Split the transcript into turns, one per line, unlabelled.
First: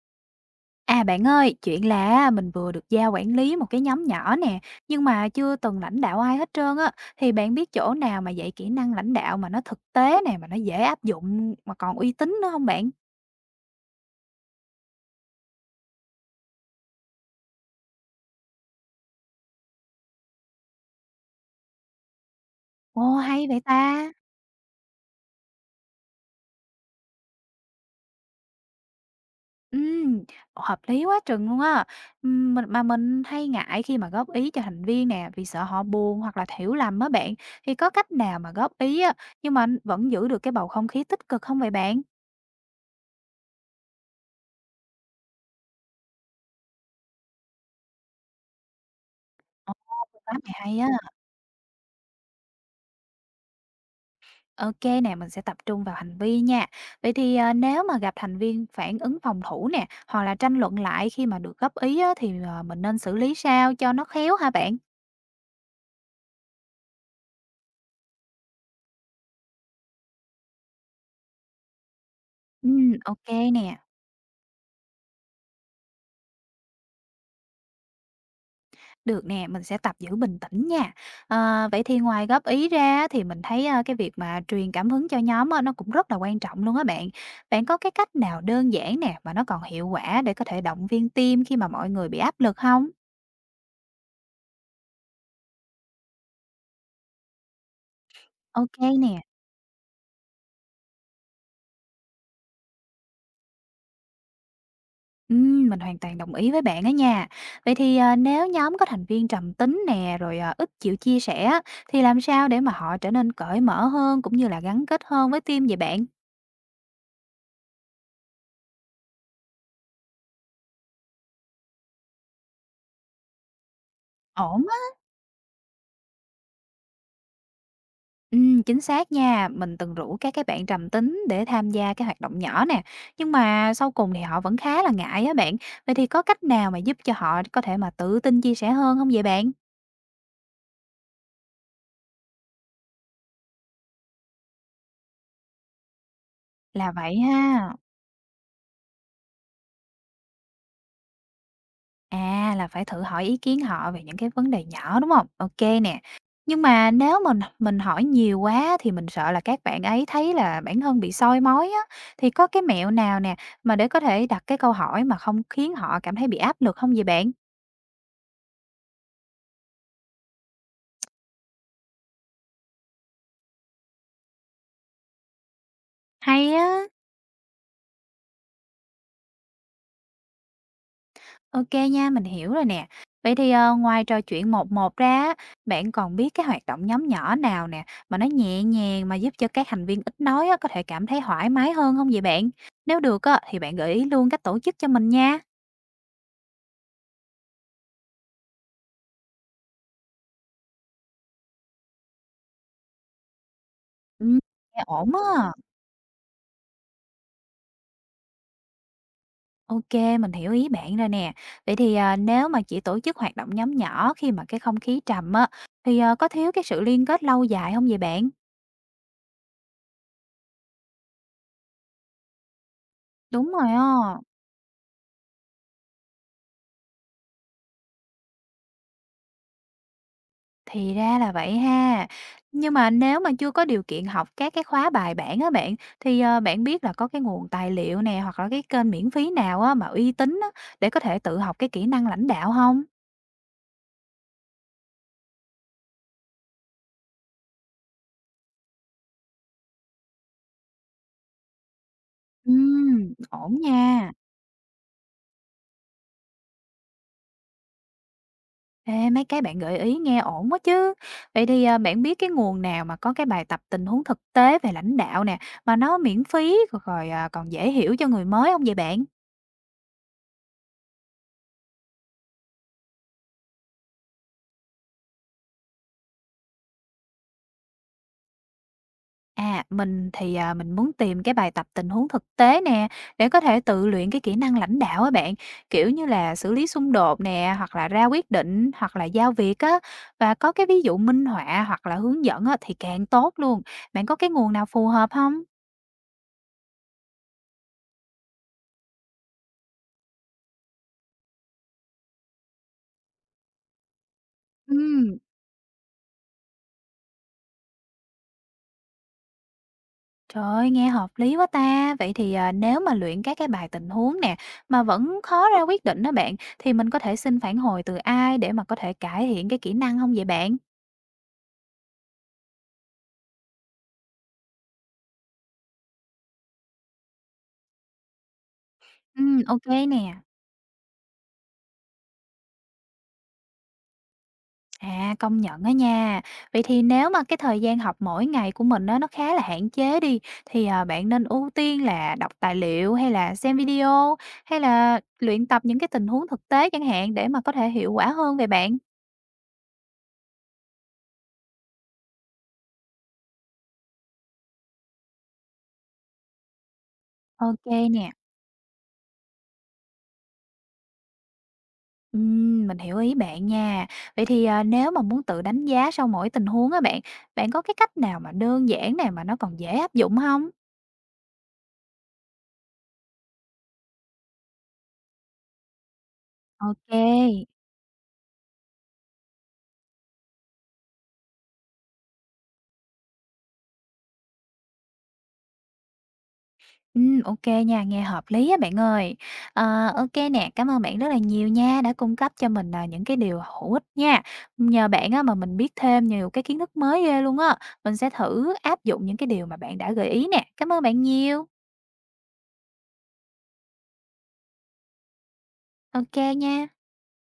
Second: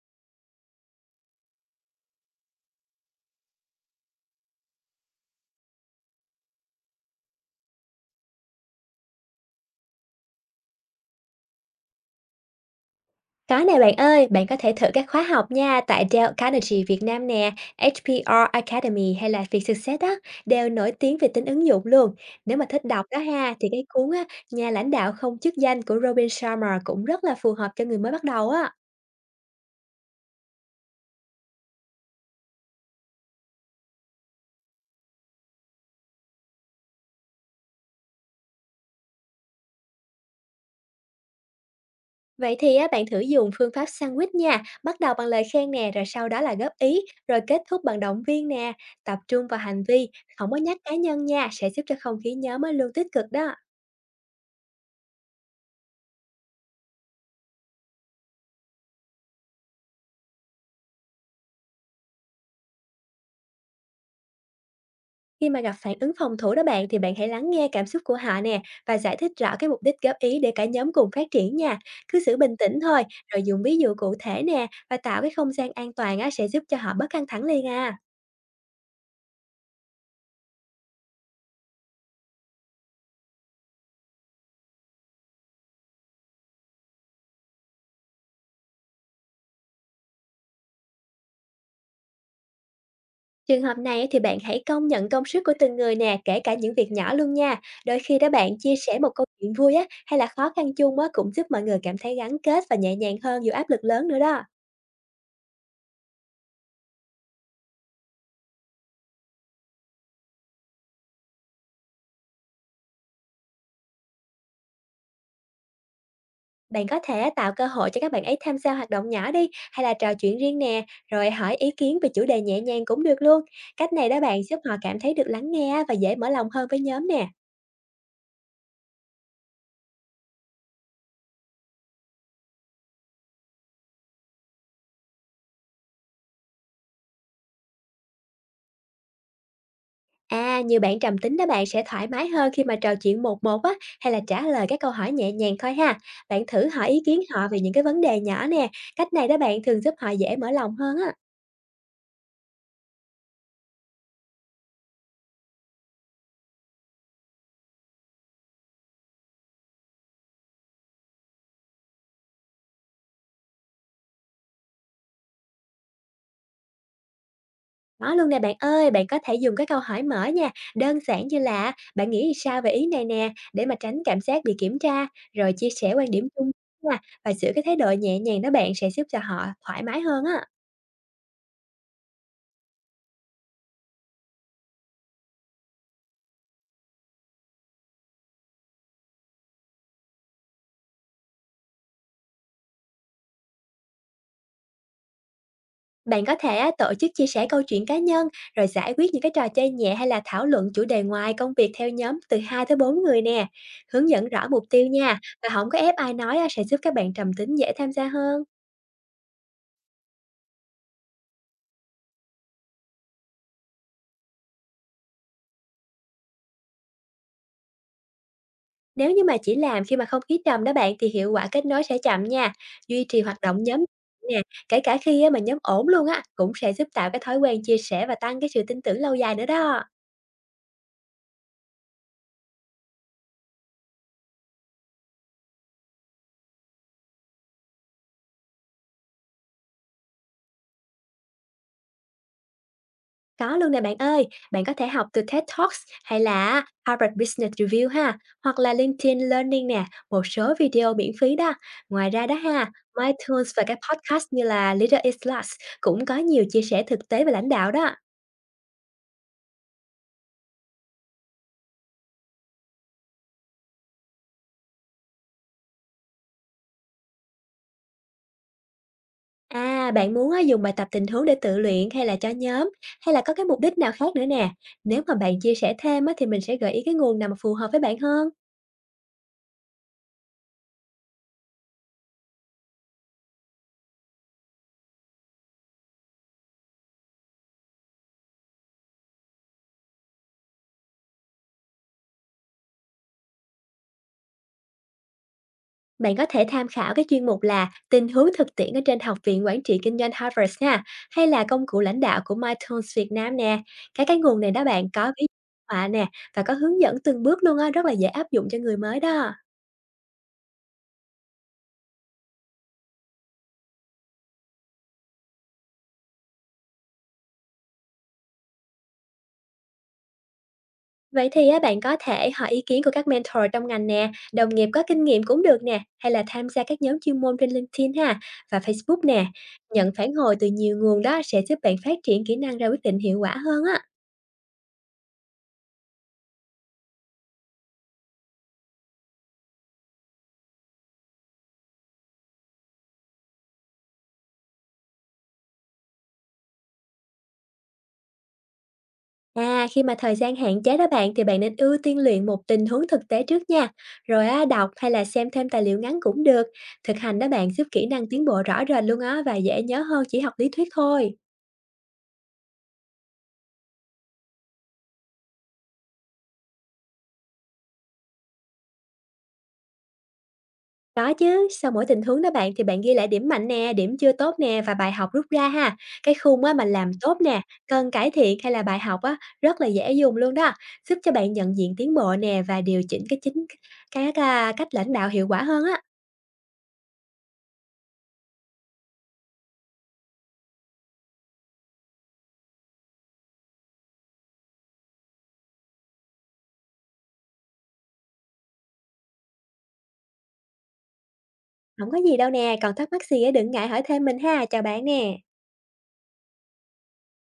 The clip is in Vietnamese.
À bạn ơi, chuyện là mình vừa được giao quản lý một cái nhóm nhỏ nè, nhưng mà chưa từng lãnh đạo ai hết trơn á, thì bạn biết chỗ nào mà dạy kỹ năng lãnh đạo mà nó thực tế nè, mà nó dễ áp dụng mà còn uy tín nữa không bạn?
Có nè bạn ơi, bạn có thể thử các khóa học nha, tại Dell Carnegie Việt Nam nè, HPR Academy hay là Vietsuccess đó, đều nổi tiếng về tính ứng dụng luôn. Nếu mà thích đọc
Ồ
đó
hay
ha,
vậy
thì cái cuốn
ta.
á, Nhà lãnh đạo không chức danh của Robin Sharma cũng rất là phù hợp cho người mới bắt đầu á.
Ừm, hợp lý quá chừng luôn á. Mình mà mình hay ngại khi mà góp ý cho thành viên nè, vì sợ họ buồn hoặc là hiểu lầm á bạn. Thì có cách nào mà góp ý á, nhưng mà vẫn giữ được cái bầu không khí tích cực không vậy bạn?
Vậy thì á, bạn thử dùng phương pháp sandwich nha, bắt đầu bằng lời khen nè, rồi sau đó là góp ý, rồi kết thúc bằng động viên nè, tập trung vào
Ồ,
hành vi,
quá
không
mày
có nhắc
hay á.
cá nhân nha, sẽ giúp cho không khí nhóm á luôn tích cực đó.
OK nè, mình sẽ tập trung vào hành vi nha. Vậy thì, nếu mà gặp thành viên phản ứng phòng thủ nè, hoặc là tranh luận lại khi mà được góp ý á, thì, mình nên xử lý sao cho nó khéo hả bạn?
Khi mà gặp phản ứng phòng thủ đó bạn, thì bạn hãy lắng nghe cảm xúc của họ nè, và giải thích rõ cái mục đích góp ý để cả nhóm cùng phát triển nha. Cứ giữ bình tĩnh thôi,
Ô
rồi dùng ví
nè,
dụ cụ thể nè, và tạo cái không gian an toàn á, sẽ giúp cho họ bớt căng thẳng liền à.
được nè, mình sẽ tập giữ bình tĩnh nha. Ờ, vậy thì ngoài góp ý ra thì mình thấy, cái việc mà truyền cảm hứng cho nhóm á, nó cũng rất là quan trọng luôn á bạn. Bạn có cái cách nào đơn giản nè, mà nó còn hiệu quả để có thể động viên team khi mà mọi người bị áp lực không?
Trường hợp này á, thì bạn hãy công nhận công sức của từng người nè, kể cả những việc nhỏ luôn nha. Đôi khi đó bạn chia
OK
sẻ một
nè.
câu chuyện vui á, hay là khó khăn chung á, cũng giúp mọi người cảm thấy gắn kết và nhẹ nhàng hơn dù áp lực lớn nữa đó.
Mình hoàn toàn đồng ý với bạn đó nha. Vậy thì, nếu nhóm có thành viên trầm tính nè, rồi, ít chịu chia sẻ á, thì làm sao để mà họ trở nên cởi mở hơn cũng như là gắn kết hơn với team vậy bạn?
Bạn có thể tạo cơ hội cho các bạn ấy tham gia hoạt động nhỏ đi, hay là trò chuyện riêng nè, rồi hỏi ý kiến về chủ đề nhẹ nhàng cũng được luôn. Cách này đó bạn giúp
Ổn
họ
á.
cảm thấy được lắng nghe và dễ mở lòng hơn với nhóm nè.
Chính xác nha. Mình từng rủ các cái bạn trầm tính để tham gia cái hoạt động nhỏ nè, nhưng mà sau cùng thì họ vẫn khá là ngại á bạn. Vậy thì có cách nào mà giúp cho họ có thể mà tự tin chia sẻ hơn không vậy bạn?
À, nhiều bạn trầm tính đó bạn sẽ thoải mái hơn khi mà trò chuyện một một á, hay là trả lời các câu hỏi nhẹ nhàng thôi ha. Bạn thử hỏi
Là
ý
vậy
kiến họ về những
ha.
cái vấn đề nhỏ nè, cách này đó bạn thường giúp họ dễ mở lòng hơn á.
À, là phải thử hỏi ý kiến họ về những cái vấn đề nhỏ, đúng không? OK nè. Nhưng mà nếu mình hỏi nhiều quá thì mình sợ là các bạn ấy thấy là bản thân bị soi mói á, thì có cái mẹo nào nè mà để có thể đặt cái câu hỏi mà không khiến họ cảm thấy bị áp lực không vậy bạn?
Có luôn nè bạn ơi, bạn có thể dùng cái câu hỏi mở nha, đơn giản như là "Bạn nghĩ sao về ý này nè?", để mà tránh cảm giác bị kiểm tra, rồi chia sẻ quan điểm chung
Hay á!
nha, và giữ cái thái độ nhẹ nhàng đó bạn, sẽ giúp cho họ thoải mái hơn á.
OK nha, mình hiểu rồi nè. Vậy thì, ngoài trò chuyện một một ra á, bạn còn biết cái hoạt động nhóm nhỏ nào nè, mà nó nhẹ nhàng mà giúp cho các thành viên ít nói á, có thể cảm thấy thoải mái hơn không vậy bạn? Nếu được á, thì bạn gợi ý luôn cách tổ chức cho mình nha.
Bạn có thể á, tổ chức chia sẻ câu chuyện cá nhân, rồi giải quyết những cái trò chơi nhẹ, hay là thảo luận chủ đề ngoài công việc theo nhóm từ 2 tới 4 người nè. Hướng dẫn
Ừm,
rõ mục
nghe
tiêu
ổn
nha, và
á.
không có ép ai nói á, sẽ giúp các bạn trầm tính dễ tham gia hơn.
Ô mình hiểu ý bạn rồi nè. Vậy thì, nếu mà chỉ tổ chức hoạt động nhóm nhỏ khi mà cái không khí trầm á, thì, có thiếu cái sự liên kết lâu dài không vậy bạn?
Nếu như mà chỉ làm khi mà không khí trầm đó bạn, thì hiệu quả kết nối sẽ chậm nha. Duy trì hoạt
Đúng
động
rồi
nhóm
á.
nè, kể cả khi á, mà nhóm ổn luôn á, cũng sẽ giúp tạo cái thói quen chia sẻ và tăng cái sự tin tưởng lâu dài nữa đó.
Thì ra là vậy ha. Nhưng mà nếu mà chưa có điều kiện học các cái khóa bài bản á bạn, thì, bạn biết là có cái nguồn tài liệu nè, hoặc là cái kênh miễn phí nào á mà uy tín á, để có thể tự học cái kỹ năng lãnh đạo không?
Có luôn nè bạn ơi, bạn có thể học từ TED Talks hay là Harvard Business Review ha, hoặc là LinkedIn Learning nè, một số video miễn phí đó. Ngoài ra đó ha, MyTunes
Ổn
và các
nha.
podcast như là Leader is Last, cũng có nhiều chia sẻ thực tế về lãnh đạo đó.
Ê, mấy cái bạn gợi ý nghe ổn quá chứ. Vậy thì, bạn biết cái nguồn nào mà có cái bài tập tình huống thực tế về lãnh đạo nè, mà nó miễn phí, rồi rồi, à, còn dễ hiểu cho người mới không vậy bạn?
À, bạn muốn á, dùng bài tập tình huống để tự luyện hay là cho nhóm, hay là có cái mục đích nào khác nữa nè? Nếu mà bạn chia sẻ thêm á, thì mình sẽ gợi ý cái nguồn nào mà phù hợp với bạn hơn.
À, mình mình muốn tìm cái bài tập tình huống thực tế nè, để có thể tự luyện cái kỹ năng lãnh đạo á bạn, kiểu như là xử lý xung đột nè, hoặc là ra quyết định, hoặc là giao việc á. Và có cái ví dụ minh họa hoặc là hướng dẫn á, thì càng tốt luôn. Bạn có cái nguồn nào phù hợp không?
Bạn có thể tham khảo cái chuyên mục là tình huống thực tiễn ở trên Học viện Quản trị Kinh doanh Harvard ha, hay là công cụ lãnh đạo của MyTools Việt Nam nè. Các cái nguồn này đó bạn có
Ừ,
ví dụ họa nè, và có hướng dẫn từng bước luôn á, rất là dễ áp dụng cho người mới đó.
trời ơi, nghe hợp lý quá ta! Vậy thì, nếu mà luyện các cái bài tình huống nè, mà vẫn khó ra quyết định đó bạn, thì mình có thể xin phản hồi từ ai để mà có thể cải thiện cái kỹ năng không vậy bạn?
Vậy thì á, bạn có thể hỏi ý kiến của các mentor trong ngành nè, đồng nghiệp có kinh nghiệm cũng được nè, hay là tham gia các nhóm chuyên môn trên LinkedIn ha, và Facebook
Ừ,
nè.
ok
Nhận
nè.
phản hồi từ nhiều nguồn đó sẽ giúp bạn phát triển kỹ năng ra quyết định hiệu quả hơn á.
À, công nhận á nha. Vậy thì nếu mà cái thời gian học mỗi ngày của mình á, nó khá là hạn chế đi, thì, bạn nên ưu tiên là đọc tài liệu hay là xem video, hay là luyện tập những cái tình huống thực tế chẳng hạn để mà có thể hiệu quả hơn về bạn?
À, khi mà thời gian hạn chế đó bạn, thì bạn nên ưu tiên luyện một tình huống thực tế trước nha. Rồi á, đọc hay là xem thêm tài liệu ngắn cũng được. Thực hành đó bạn
Ok
giúp kỹ
nè.
năng tiến bộ rõ rệt luôn á, và dễ nhớ hơn chỉ học lý thuyết thôi.
Mình hiểu ý bạn nha. Vậy thì, nếu mà muốn tự đánh giá sau mỗi tình huống á bạn, bạn có cái cách nào mà đơn giản nè, mà nó còn dễ áp dụng không?
Có chứ, sau mỗi tình huống đó bạn, thì bạn ghi lại điểm mạnh nè, điểm chưa tốt nè, và bài học rút ra ha. Cái khung á mà làm tốt nè,
Ok.
cần cải thiện hay là bài học á, rất là dễ dùng luôn đó, giúp cho bạn nhận diện tiến bộ nè, và điều chỉnh à, cách lãnh đạo hiệu quả hơn á.
Ô nha, nghe hợp lý á bạn ơi. Cảm ơn bạn rất là nhiều nha, đã cung cấp cho mình, những cái điều hữu ích nha. Nhờ bạn á mà mình biết thêm nhiều cái kiến thức mới ghê luôn á. Mình sẽ thử áp dụng những cái điều mà bạn đã gợi ý nè. Cảm ơn bạn nhiều.
Không có gì đâu nè, còn thắc mắc gì á đừng ngại hỏi thêm mình ha. Chào bạn nè.
Ok nha.